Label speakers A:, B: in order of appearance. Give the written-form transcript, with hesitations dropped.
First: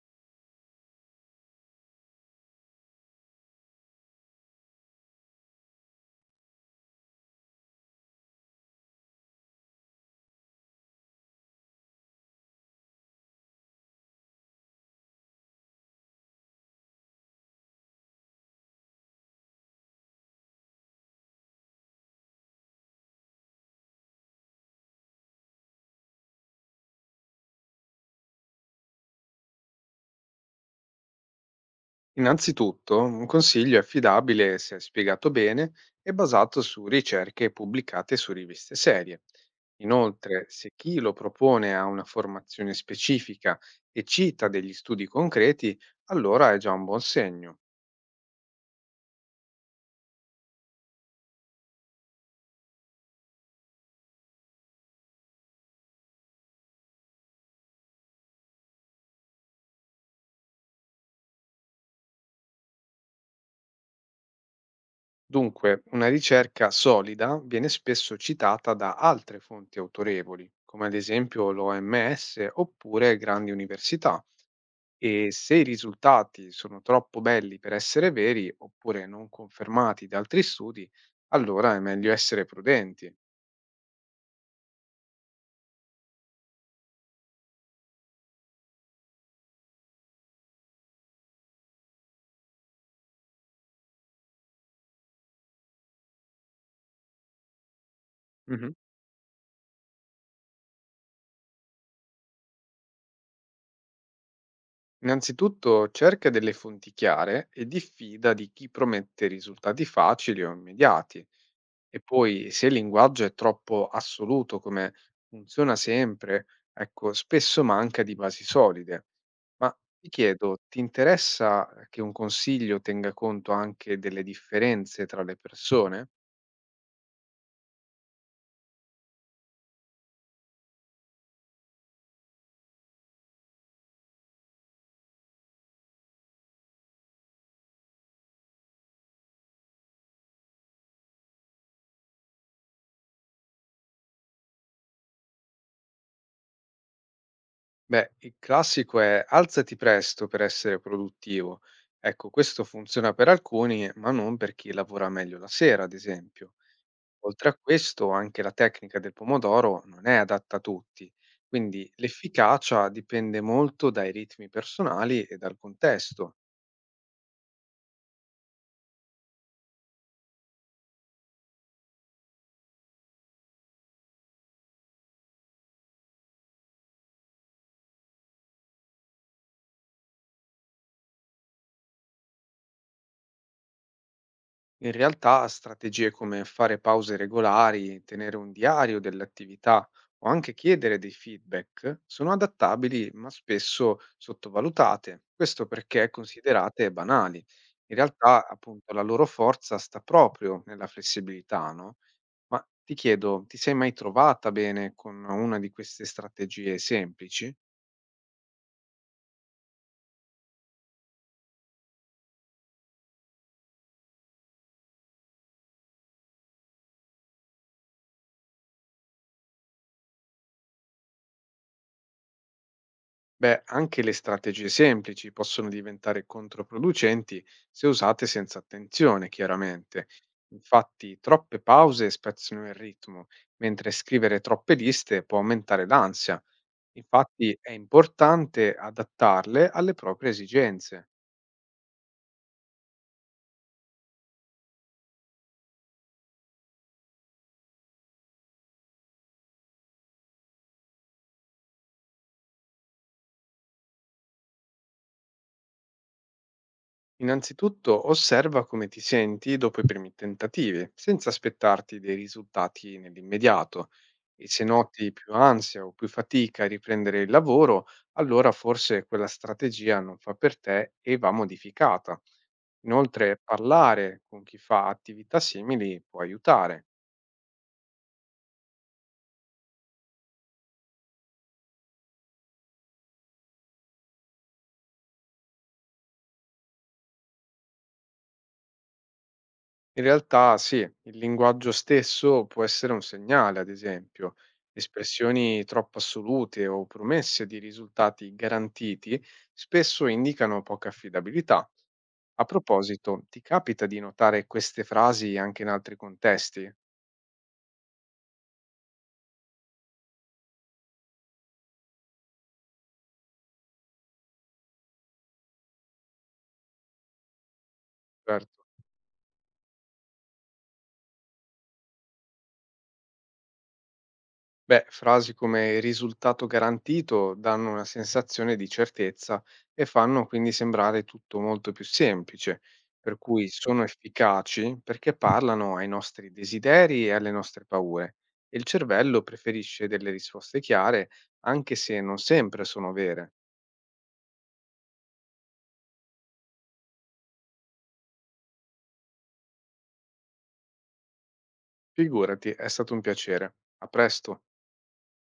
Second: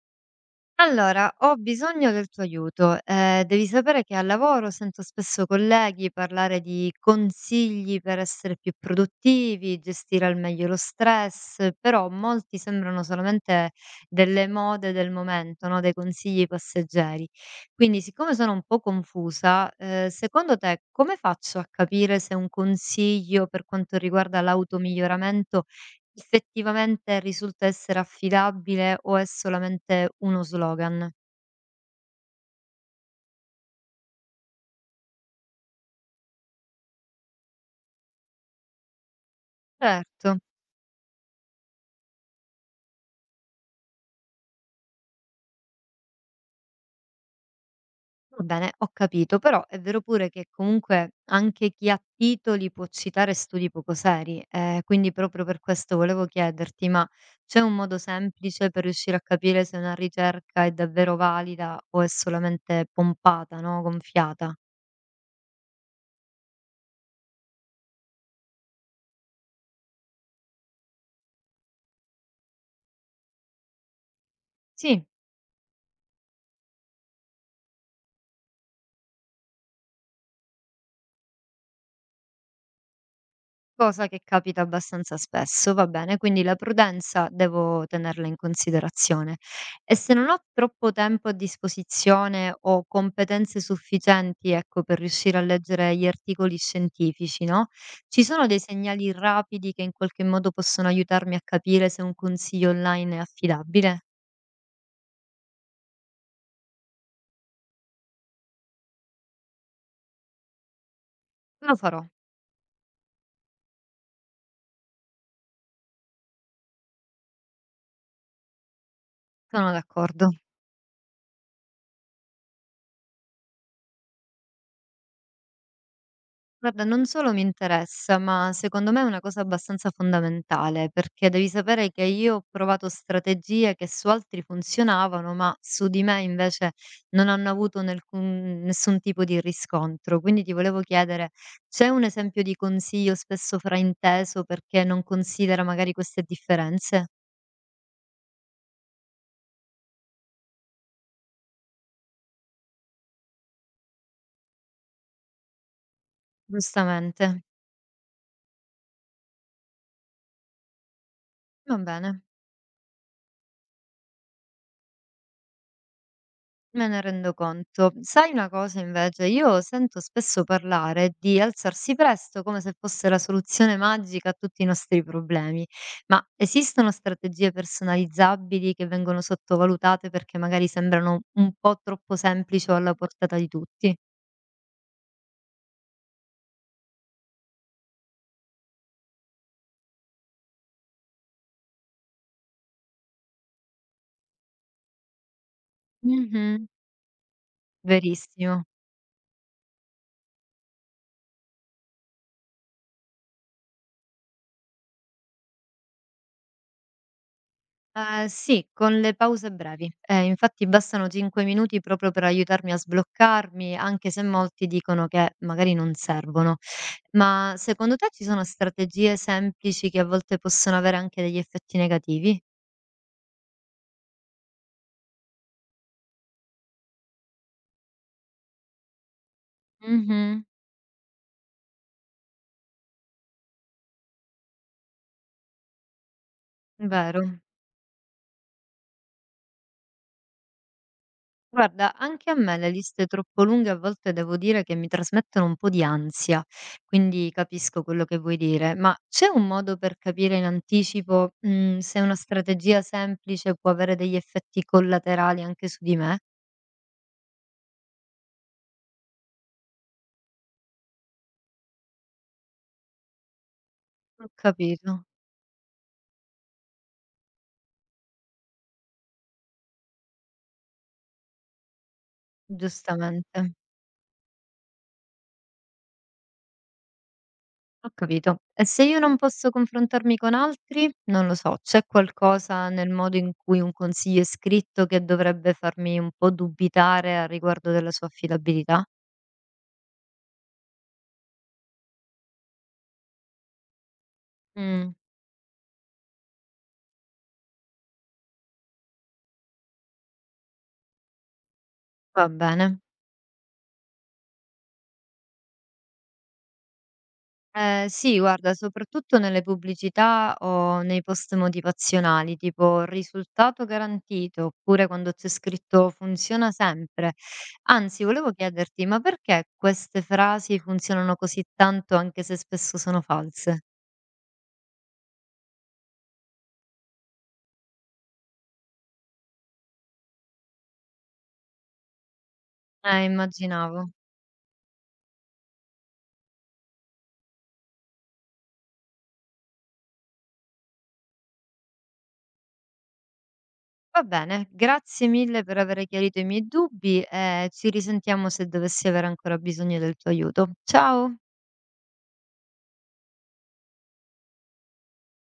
A: Allora, ho bisogno del tuo aiuto. Devi sapere che al lavoro sento spesso colleghi parlare di consigli per essere più produttivi, gestire al meglio lo stress, però molti sembrano solamente delle mode del momento, no? Dei consigli passeggeri. Quindi, siccome sono un po' confusa, secondo te come faccio a capire se un consiglio per quanto riguarda l'automiglioramento effettivamente risulta essere affidabile o è solamente uno slogan?
B: Innanzitutto, un consiglio è affidabile se è spiegato bene e basato su ricerche pubblicate su riviste serie.
A: Certo,
B: Inoltre, se chi lo propone ha una formazione specifica e cita degli studi concreti, allora è già un buon segno.
A: va bene, ho capito, però è vero pure che comunque anche chi ha titoli può citare studi poco seri, quindi proprio per questo volevo chiederti, ma c'è un modo semplice per riuscire a capire se una ricerca è davvero valida o è solamente pompata, no? Gonfiata?
B: Dunque, una ricerca solida viene spesso citata da altre fonti autorevoli, come ad esempio l'OMS oppure grandi università.
A: Sì.
B: E se i risultati sono troppo belli per essere veri oppure non confermati da altri studi, allora è meglio essere prudenti.
A: Cosa che capita abbastanza spesso, va bene, quindi la prudenza devo tenerla in considerazione. E se non ho troppo tempo a disposizione o competenze sufficienti, ecco, per riuscire a leggere gli articoli scientifici, no? Ci sono dei
B: Mhm.
A: segnali rapidi che in qualche modo possono aiutarmi a capire se un consiglio online è affidabile?
B: Innanzitutto cerca delle fonti chiare e diffida di chi promette risultati facili o immediati.
A: Lo
B: E
A: farò,
B: poi se il linguaggio è troppo assoluto, come funziona sempre, ecco, spesso manca di basi solide. Ma
A: sono
B: ti
A: d'accordo.
B: chiedo, ti interessa che un consiglio tenga conto anche delle differenze tra le persone?
A: Guarda, non solo mi interessa, ma secondo me è una cosa abbastanza fondamentale, perché devi sapere che io ho provato strategie che su altri funzionavano, ma su di me invece non hanno avuto nessun tipo di riscontro. Quindi ti volevo chiedere, c'è un esempio di consiglio spesso frainteso perché non considera magari queste differenze?
B: Beh, il classico è alzati presto per essere produttivo. Ecco, questo funziona per alcuni, ma non per chi lavora meglio la sera, ad esempio.
A: Giustamente.
B: Oltre a questo, anche la tecnica del pomodoro non è adatta a tutti,
A: Va
B: quindi
A: bene.
B: l'efficacia dipende molto dai ritmi personali e dal contesto.
A: Me ne rendo conto. Sai una cosa invece? Io sento spesso parlare di alzarsi presto come se fosse la soluzione magica a tutti i nostri problemi, ma esistono strategie personalizzabili che vengono sottovalutate perché magari sembrano un po' troppo semplici o alla portata di tutti?
B: In realtà strategie come fare pause regolari, tenere un diario delle attività o anche chiedere dei feedback sono adattabili ma spesso sottovalutate, questo perché
A: Mhm,
B: considerate banali. In realtà
A: verissimo.
B: appunto la loro forza sta proprio nella flessibilità, no? Ma ti chiedo, ti sei mai trovata bene con una di queste strategie semplici?
A: Sì, con le pause brevi. Infatti bastano 5 minuti proprio per aiutarmi a sbloccarmi, anche se molti dicono che magari non servono. Ma secondo te ci sono strategie semplici che a volte possono avere anche degli effetti negativi?
B: Beh, anche le strategie semplici possono diventare controproducenti se usate senza attenzione, chiaramente.
A: Mh-mh.
B: Infatti, troppe pause spezzano il ritmo, mentre scrivere troppe liste può aumentare l'ansia.
A: Vero.
B: Infatti, è importante adattarle alle proprie esigenze.
A: Guarda, anche a me le liste troppo lunghe a volte devo dire che mi trasmettono un po' di ansia, quindi capisco quello che vuoi dire, ma c'è un modo per capire in anticipo, se una strategia semplice può avere degli effetti collaterali anche su di me?
B: Innanzitutto osserva come ti senti dopo i primi tentativi, senza aspettarti dei risultati nell'immediato.
A: Ho
B: E se
A: capito,
B: noti più ansia o più fatica a riprendere il lavoro, allora forse quella strategia non fa per te e va modificata. Inoltre,
A: giustamente,
B: parlare con chi fa attività simili può aiutare.
A: ho capito. E se io non posso confrontarmi con altri? Non lo so, c'è qualcosa nel modo in cui un consiglio è scritto che dovrebbe farmi un po' dubitare a riguardo della sua affidabilità?
B: In realtà sì, il linguaggio stesso può essere un segnale, ad esempio.
A: Mm.
B: Espressioni troppo assolute o promesse di risultati garantiti spesso indicano poca affidabilità.
A: Va
B: A
A: bene.
B: proposito, ti capita di notare queste frasi anche in altri contesti?
A: Sì guarda, soprattutto nelle pubblicità o nei post motivazionali, tipo risultato garantito, oppure quando c'è scritto funziona sempre. Anzi, volevo
B: Roberto?
A: chiederti, ma perché queste frasi funzionano così tanto anche se spesso sono false?
B: Beh, frasi come risultato garantito danno una sensazione di certezza e fanno quindi sembrare tutto molto più semplice, per cui sono
A: Immaginavo.
B: efficaci perché parlano ai nostri desideri e alle nostre paure e il cervello preferisce delle risposte chiare anche se non sempre sono vere.
A: Va bene, grazie mille per aver chiarito i miei dubbi e ci risentiamo se dovessi avere ancora bisogno del tuo aiuto. Ciao.
B: Figurati, è stato un piacere. A presto.